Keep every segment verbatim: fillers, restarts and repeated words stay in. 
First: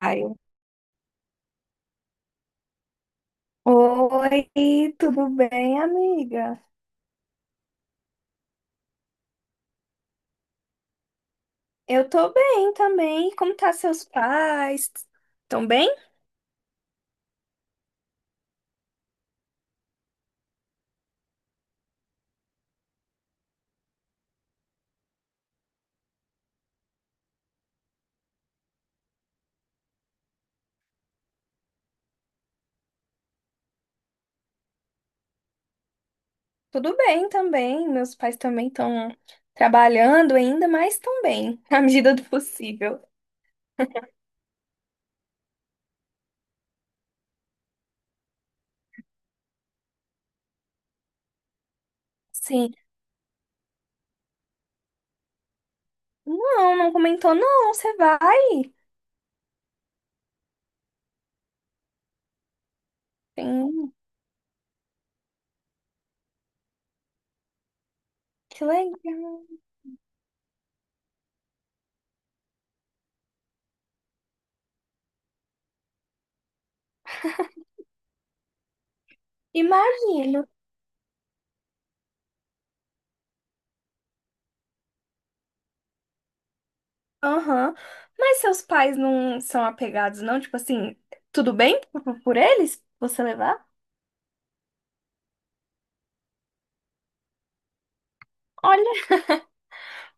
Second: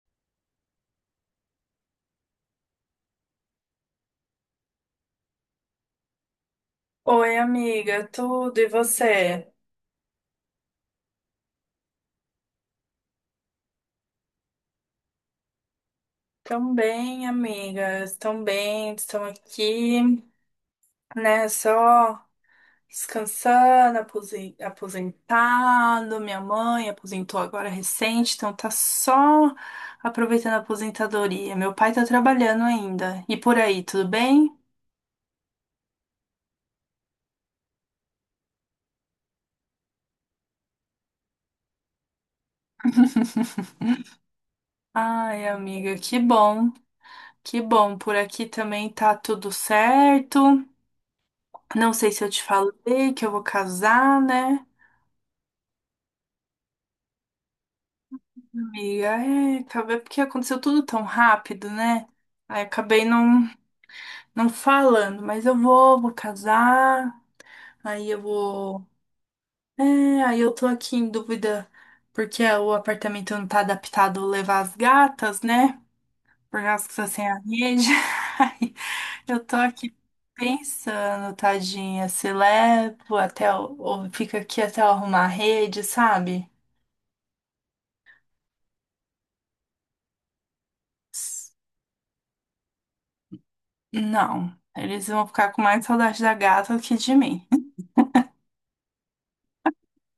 Ai. Oi, tudo bem, amiga? Oi, amiga, tudo e você? Eu tô bem também. Como tá seus pais? Tão bem? Tão bem, amigas, tão bem, estão aqui, né? Só descansando, aposen- aposentado. Minha mãe aposentou agora recente, então tá só aproveitando a aposentadoria. Meu pai tá trabalhando ainda. E por aí, tudo bem? Tudo bem também. Meus pais também estão trabalhando ainda, mas estão bem, na medida do possível. Ai, amiga, que bom, que bom. Por aqui também tá tudo certo. Não sei se eu te Sim. falei que eu vou casar, né? Não, não comentou, não. Você vai? Amiga, é, acabei porque aconteceu tudo tão rápido, né? Aí acabei não, Sim, não falando, mas eu vou, vou casar, aí eu que vou. legal. É, aí eu tô aqui em dúvida porque o apartamento não tá adaptado a levar as gatas, né? Por causa que tá sem a rede. Aí eu tô aqui Imagino. pensando, tadinha, se levo até, o- ou fica aqui até eu arrumar a rede, sabe? Aham. Mas seus pais não são apegados, não? Tipo assim, tudo bem por por eles? Você levar? Não, eles vão ficar com mais saudade da gata do que de mim.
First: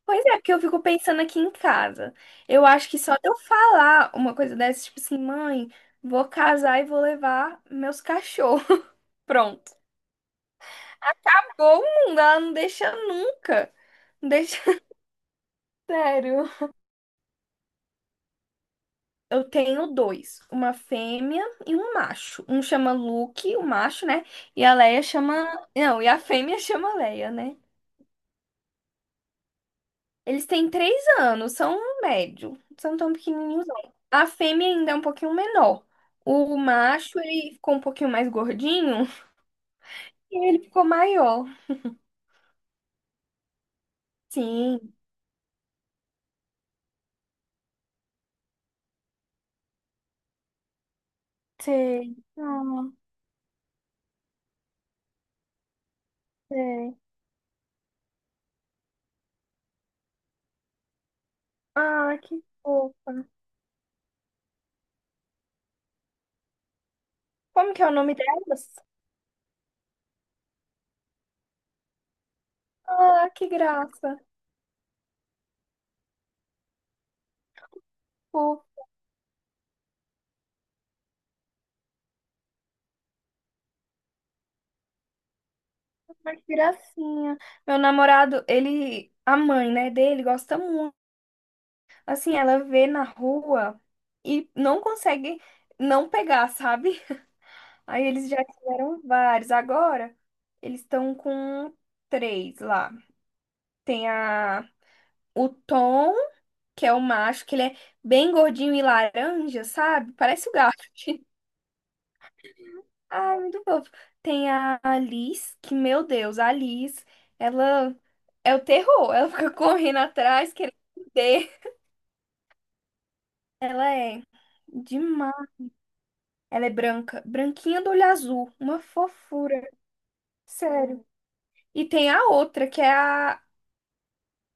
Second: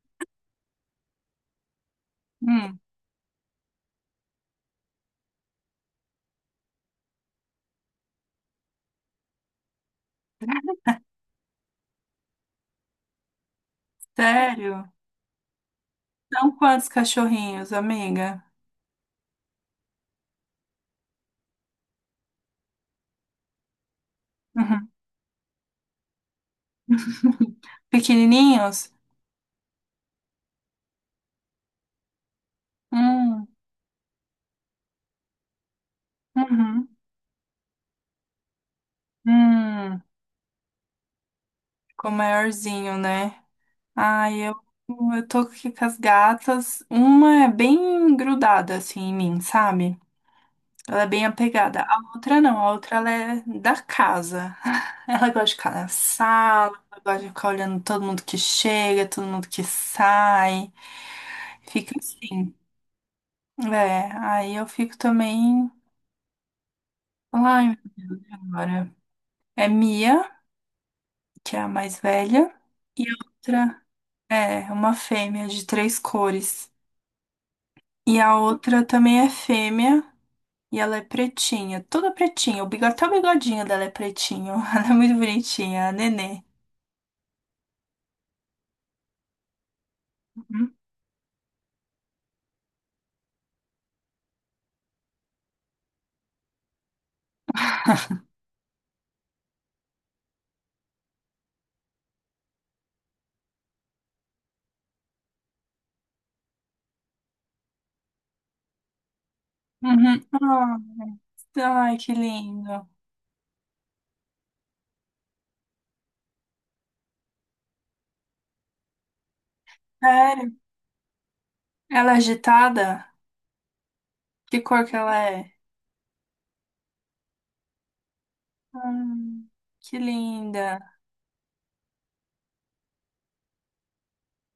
Pois é, porque eu fico pensando aqui em casa. Eu Hum, acho que só de eu falar uma coisa dessa, tipo assim, mãe, vou casar e vou levar meus cachorros. Pronto. Acabou o mundo, ela não deixa nunca. Não deixa. sério? Sério. São quantos cachorrinhos, amiga? Eu tenho dois, uma fêmea e um macho. Um chama Luke, o macho, né? E a Uhum. Leia chama. Não, e a fêmea chama Leia, né? Pequenininhos? Eles têm três anos, são um médio, são tão Hum, pequenininhos. Não. A fêmea ainda é um pouquinho menor. O uhum, macho, ele ficou um pouquinho mais gordinho hum, e ele ficou maior. ficou maiorzinho, né? Ai, eu, Sim, eu tô aqui com as gatas. Uma é bem grudada assim em mim, sabe? Ela é bem apegada. A sei. outra não, a Ah, outra ela é da casa. Ela gosta de ficar na sala, sei. ela gosta de ficar olhando todo mundo que chega, todo mundo que sai. Fica Ah, que assim. fofa. É, aí eu fico também. Ai, Como meu que é o nome Deus, e delas? agora? É Mia, que é a mais velha, e a Ah, que outra graça. é uma fêmea de três cores. E a Fofa, outra também é fêmea. E ela é pretinha, toda pretinha. O bigo- até o bigodinho dela é pretinho. Ela é muito bonitinha, a mas Nenê. que gracinha. Meu namorado, ele, a mãe, né, dele gosta Uhum. muito. Assim, ela vê na rua e não consegue não pegar, sabe? Aí eles já tiveram vários. Agora eles estão com três lá. Tem a o Tom, que é o macho, que ele é bem gordinho e laranja, sabe? Uhum. Parece o gato. Ai, ai, que lindo. Ai, muito fofo. Tem a Alice, que, meu Deus, a Alice, ela é o terror. Ela fica correndo Sério? atrás, querendo morder. Ela é agitada? Ela é Que cor que ela demais. é? Ela é branca, branquinha do olho azul, uma Hum, fofura, que linda. sério. E tem a outra, que é a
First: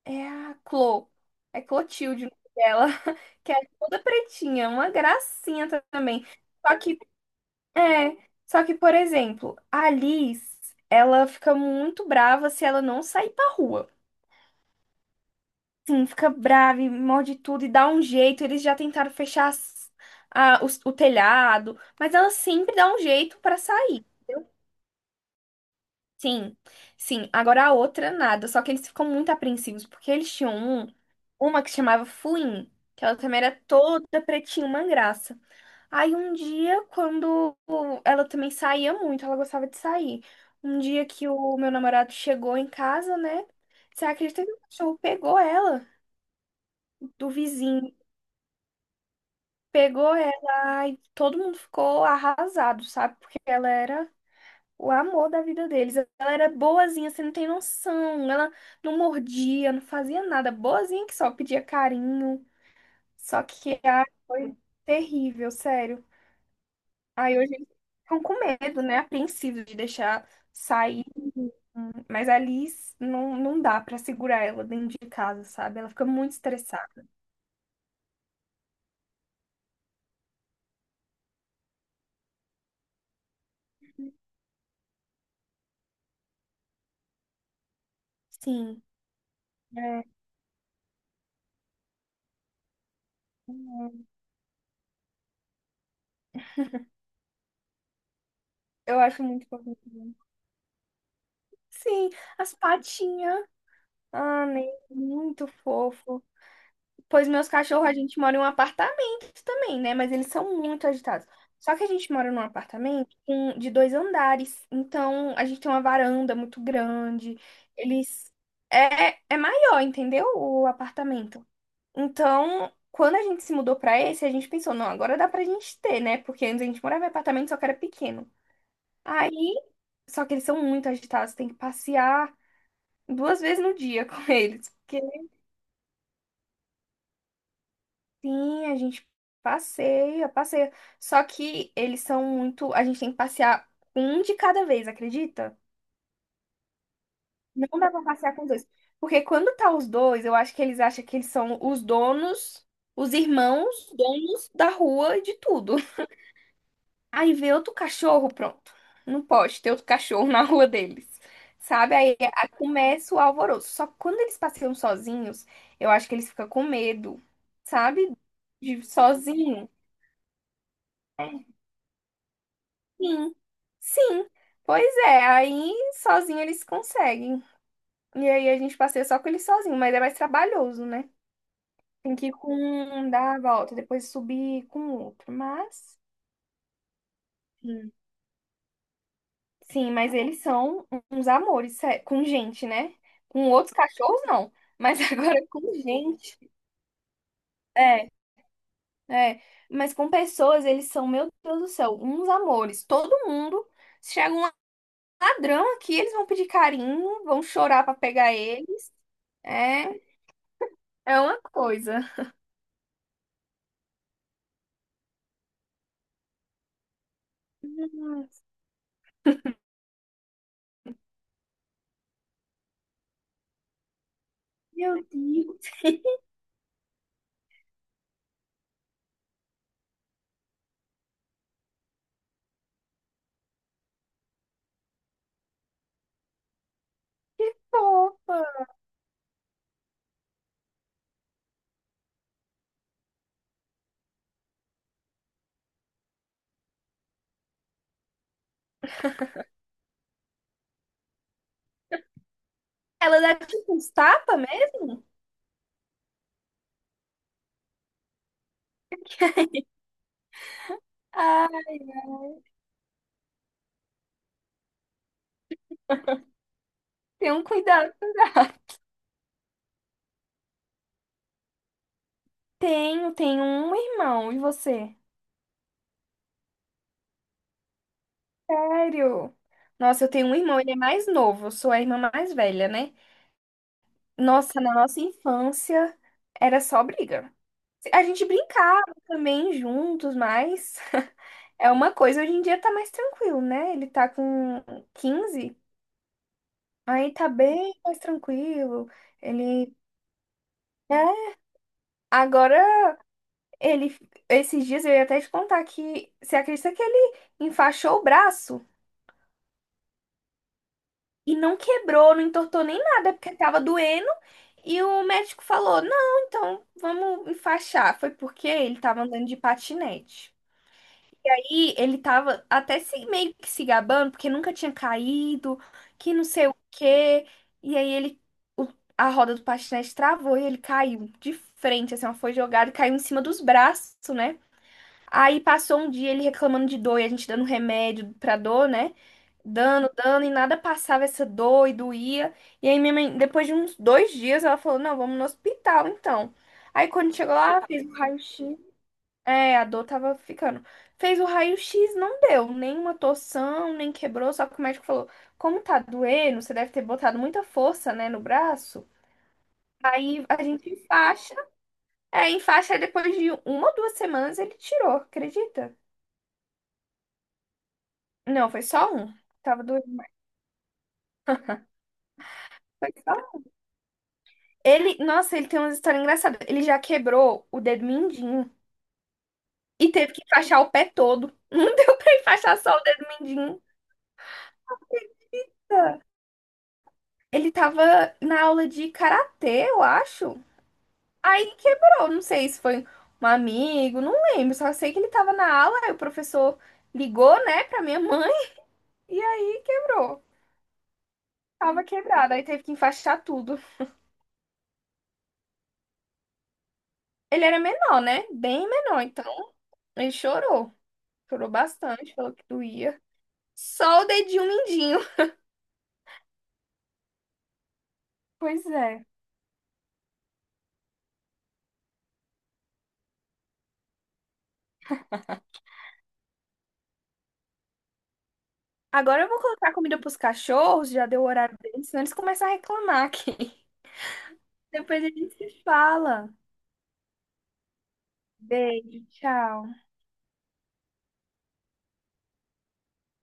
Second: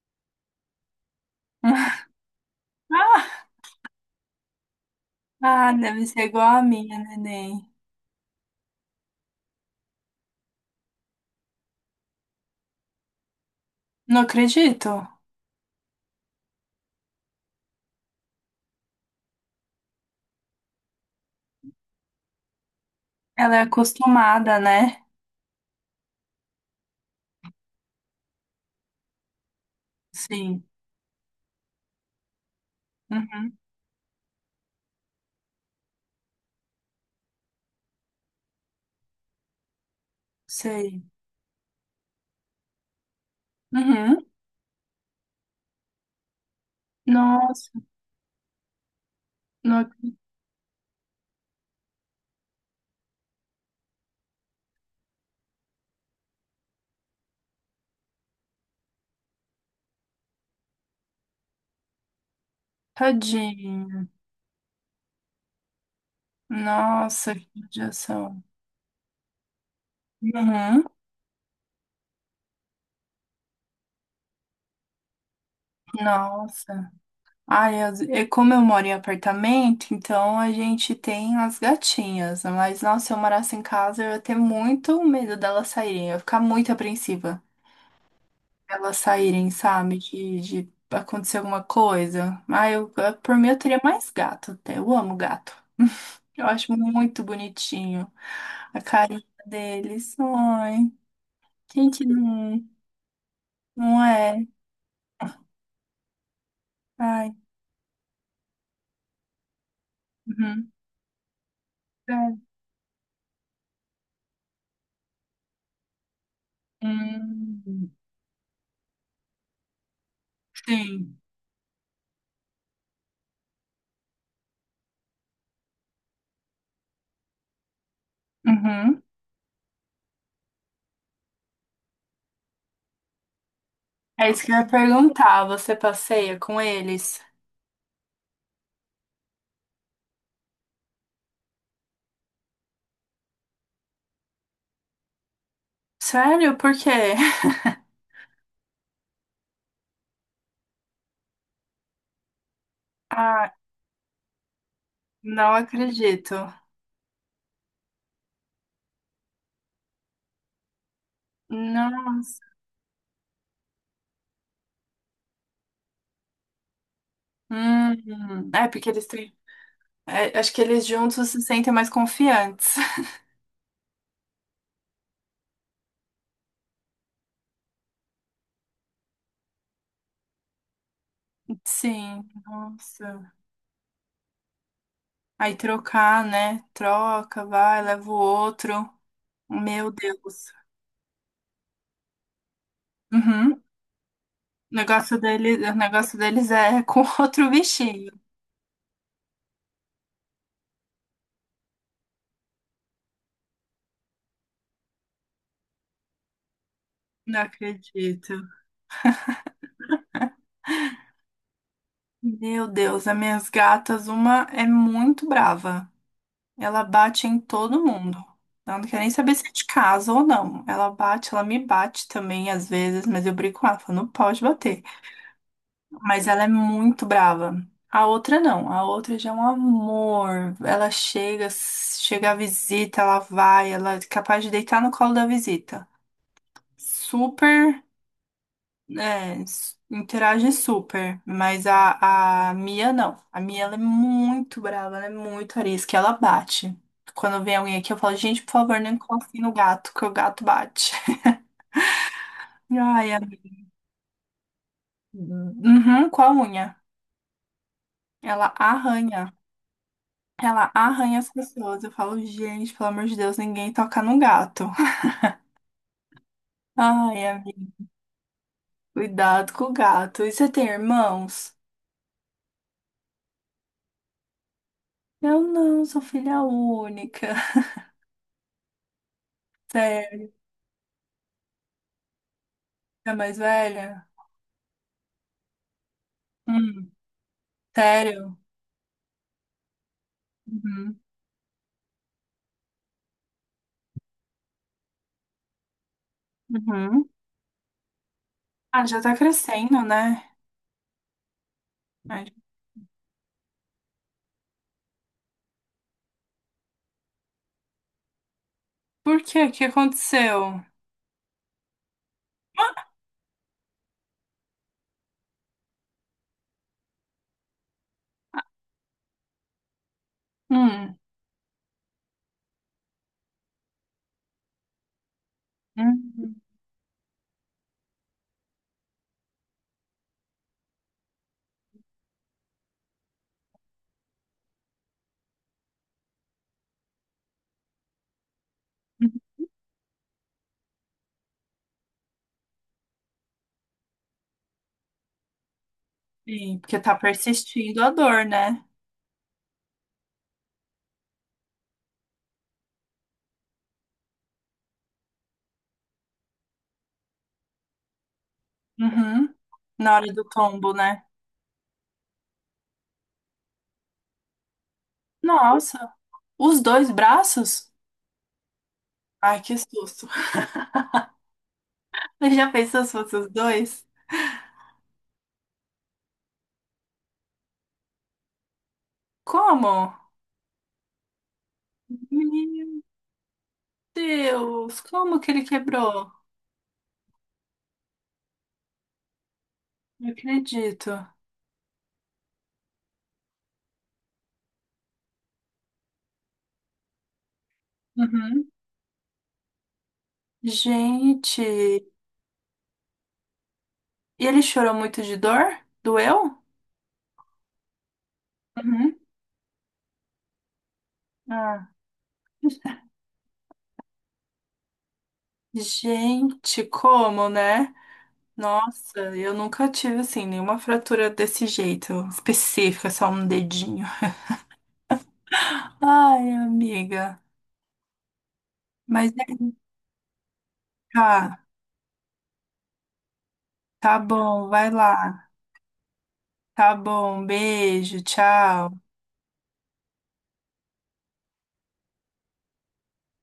É a Clo. É Clotilde o nome dela. Ah, Que é toda pretinha, uma gracinha ah, deve ser também. igual a Só que, minha, neném. é, só que, por exemplo, a Alice, ela fica muito brava se ela não sair pra rua. Não acredito. Sim, fica brava e morde tudo e dá um jeito. Eles já tentaram fechar as- a- os- o telhado, mas ela sempre dá um jeito Ela pra é sair. acostumada, né? Sim, sim. Agora a outra, nada. Só que eles ficam muito apreensivos, porque eles tinham Sim. um, uma que chamava Fuin, que ela também Uhum. era toda pretinha, uma graça. Aí um dia, quando ela também saía muito, ela gostava de sair. Um Sei. dia que o meu namorado chegou em casa, né? Você Uhum. acredita que o cachorro pegou ela, do Nossa, vizinho, não pegou acredito. ela, e todo mundo ficou arrasado, sabe? Porque ela era o amor da vida deles. Ela era boazinha, você não tem noção. Ela não mordia, não fazia nada. Boazinha que só pedia carinho. Só que ai, Tadinho. foi terrível, sério. Nossa, Aí que hoje eles ficam com judiação. medo, né? Apreensivos de deixar Uhum. sair. Mas a Alice não, não dá pra segurar ela dentro de casa, sabe? Ela fica muito Nossa. estressada. Ai, as- e como eu moro em apartamento, então a gente tem as gatinhas. Mas, nossa, se eu morasse em casa, eu ia ter muito medo delas saírem. Eu ia ficar muito apreensiva. Sim. Elas saírem, sabe? É, De, de acontecer alguma coisa. Ai, eu, eu- por mim, eu teria mais gato até. Eu amo gato. Eu acho muito bonitinho a eu carinha acho muito fofo. deles. Ai, gente, Sim, as não, patinhas. não é. Ah, né? Muito fofo. Pois Ai, meus cachorros, a gente mora em um apartamento também, né? Mas eles são uhum. muito agitados. Só que a gente mora num É. apartamento com- de dois andares. Então, a gente tem uma varanda muito grande. Hum, Eles. É, é maior, entendeu? O sim. apartamento. Então, quando a gente se mudou pra esse, a gente pensou, não, agora dá pra gente ter, né? Porque antes a gente morava em apartamento, só que era pequeno. Uhum. Aí, só que eles são muito agitados, tem que passear duas vezes no dia com É isso que eu ia eles. perguntar. Você passeia com eles? Sim, a gente passeia, passeia. Só que eles são muito. A gente tem que passear um de cada vez, acredita? Sério? Por quê? Não dá pra passear com os dois. Porque quando tá os dois, eu acho que eles acham que eles são os donos, os Ah, irmãos, donos da rua e de não tudo. acredito. Aí vê outro cachorro, pronto. Não pode ter outro cachorro na rua deles. Sabe? Aí, Nossa. aí começa o alvoroço. Só que quando eles passeiam sozinhos, eu acho que eles ficam com medo, sabe? Hum. É De porque eles têm. sozinho. É, acho que eles juntos se sentem mais confiantes. Sim, sim. Pois é, aí sozinho eles conseguem. E aí a gente passeia só com ele sozinho, mas é mais trabalhoso, né? Tem Sim, que ir com um, nossa. dar a volta, depois subir com o outro. Aí Mas, trocar, né? Troca, vai, sim, leva o outro. sim, Meu mas eles Deus. são uns amores, sé- com gente, né? Com Uhum. outros cachorros, não. O Mas negócio agora dele, com o negócio gente. deles é com outro É, bichinho. é. Mas com pessoas, eles são, meu Deus do céu, uns amores. Todo mundo. Se chega um ladrão aqui, eles vão pedir carinho, Não vão chorar pra pegar acredito. eles. É. É uma coisa. Meu Deus, as minhas gatas, uma é muito brava. Ela bate em todo mundo. Ah, Ela não quer nem saber se é de casa ou não. Ela bate, ela me bate também às vezes, mas eu brigo com ela, falo, não pode bater. meu Deus, Mas ela é muito brava. A outra não, a outra já é um amor. Ela chega, chega a visita, ela vai, ela é capaz de deitar no colo da visita. que Super fofa. É, s- interage super, mas a, a Mia não. A Mia ela é muito brava, ela é muito arisca, ela bate. Quando vem alguém aqui, eu falo, gente, por favor, não encoste no gato, que o gato bate. Ai, a... Ela dá tipo uns tapas mesmo? Uhum, com a unha. Ela arranha. Ela arranha as Ai, pessoas. Eu falo, gente, pelo amor de Deus, ninguém toca no gato. Ai, tem um amiga, cuidado pra dar. cuidado com o gato. E você tem irmãos? Tenho, tenho um irmão. E você? Eu não, sou filha única. Sério? Nossa, eu tenho Sério, um irmão, ele é mais novo. Eu sou a irmã mais velha, né? é mais velha? Nossa, na nossa infância era só Hum. briga. A gente Sério? brincava também juntos, mas Uhum. é uma coisa. Hoje em dia tá mais tranquilo, né? Ele tá com quinze. Uhum. Aí tá bem mais Ah, tranquilo. já tá Ele. crescendo, né? É. Mas Agora, ele. Esses dias eu ia até te contar que. Você acredita que ele enfaixou o braço por quê? O que aconteceu? e não quebrou, não entortou nem nada, porque tava doendo. E o médico falou: não, então vamos enfaixar. Foi porque ele tava andando de patinete. Hum. E ele tava até se, meio que se gabando, porque nunca tinha caído, que não Uhum. sei o quê. E aí ele, o- a roda do patinete travou e ele caiu de frente, assim, ela foi jogada e caiu em cima dos braços, né? Aí passou um dia ele reclamando de dor e a gente dando remédio pra dor, né? Dando, dando, e nada passava essa dor e doía. E aí minha mãe, depois de uns dois dias, ela falou, não, vamos no hospital, então. Sim, porque Aí tá quando chegou lá, persistindo fez a o dor, raio-x, né? é, a dor tava ficando. Fez o raio-x, não deu nenhuma torção, nem quebrou, só que o médico falou: como tá doendo, você deve ter botado muita força, né, no braço. Uhum. Na hora do Aí a gente tombo, né? enfaixa, é, enfaixa, aí depois de uma ou duas semanas ele tirou, acredita? Nossa, os dois braços? Não, foi só um. Ai, que Tava doendo. susto. Você já pensou se Foi só fosse os um. dois? Ele, nossa, ele tem uma história engraçada. Ele já quebrou o dedo mindinho Como? e teve que enfaixar o pé todo. Não deu pra enfaixar só o Meu dedo mindinho. Deus, como que ele quebrou? Ele tava na aula de karatê, eu Não acho. acredito. Aí quebrou, não sei se foi um amigo, não lembro, só sei que ele tava na aula, aí o professor ligou, né, pra minha mãe, Uhum. e aí quebrou. Gente, Tava e quebrado, aí teve que enfaixar tudo. ele chorou muito de dor? Doeu? Ele era menor, né? Bem Uhum. menor, então ele chorou. Chorou Ah. bastante, falou que doía. Só o dedinho mindinho. Gente, como, né? Pois Nossa, é. eu nunca tive assim nenhuma fratura desse jeito, específica, só um dedinho. Ai, amiga. Mas Agora é, eu vou colocar comida pros cachorros, já deu o tá, horário deles, senão eles começam a reclamar aqui. tá bom, vai Depois a lá. gente se fala. Tá bom, beijo, tchau. Beijo, tchau.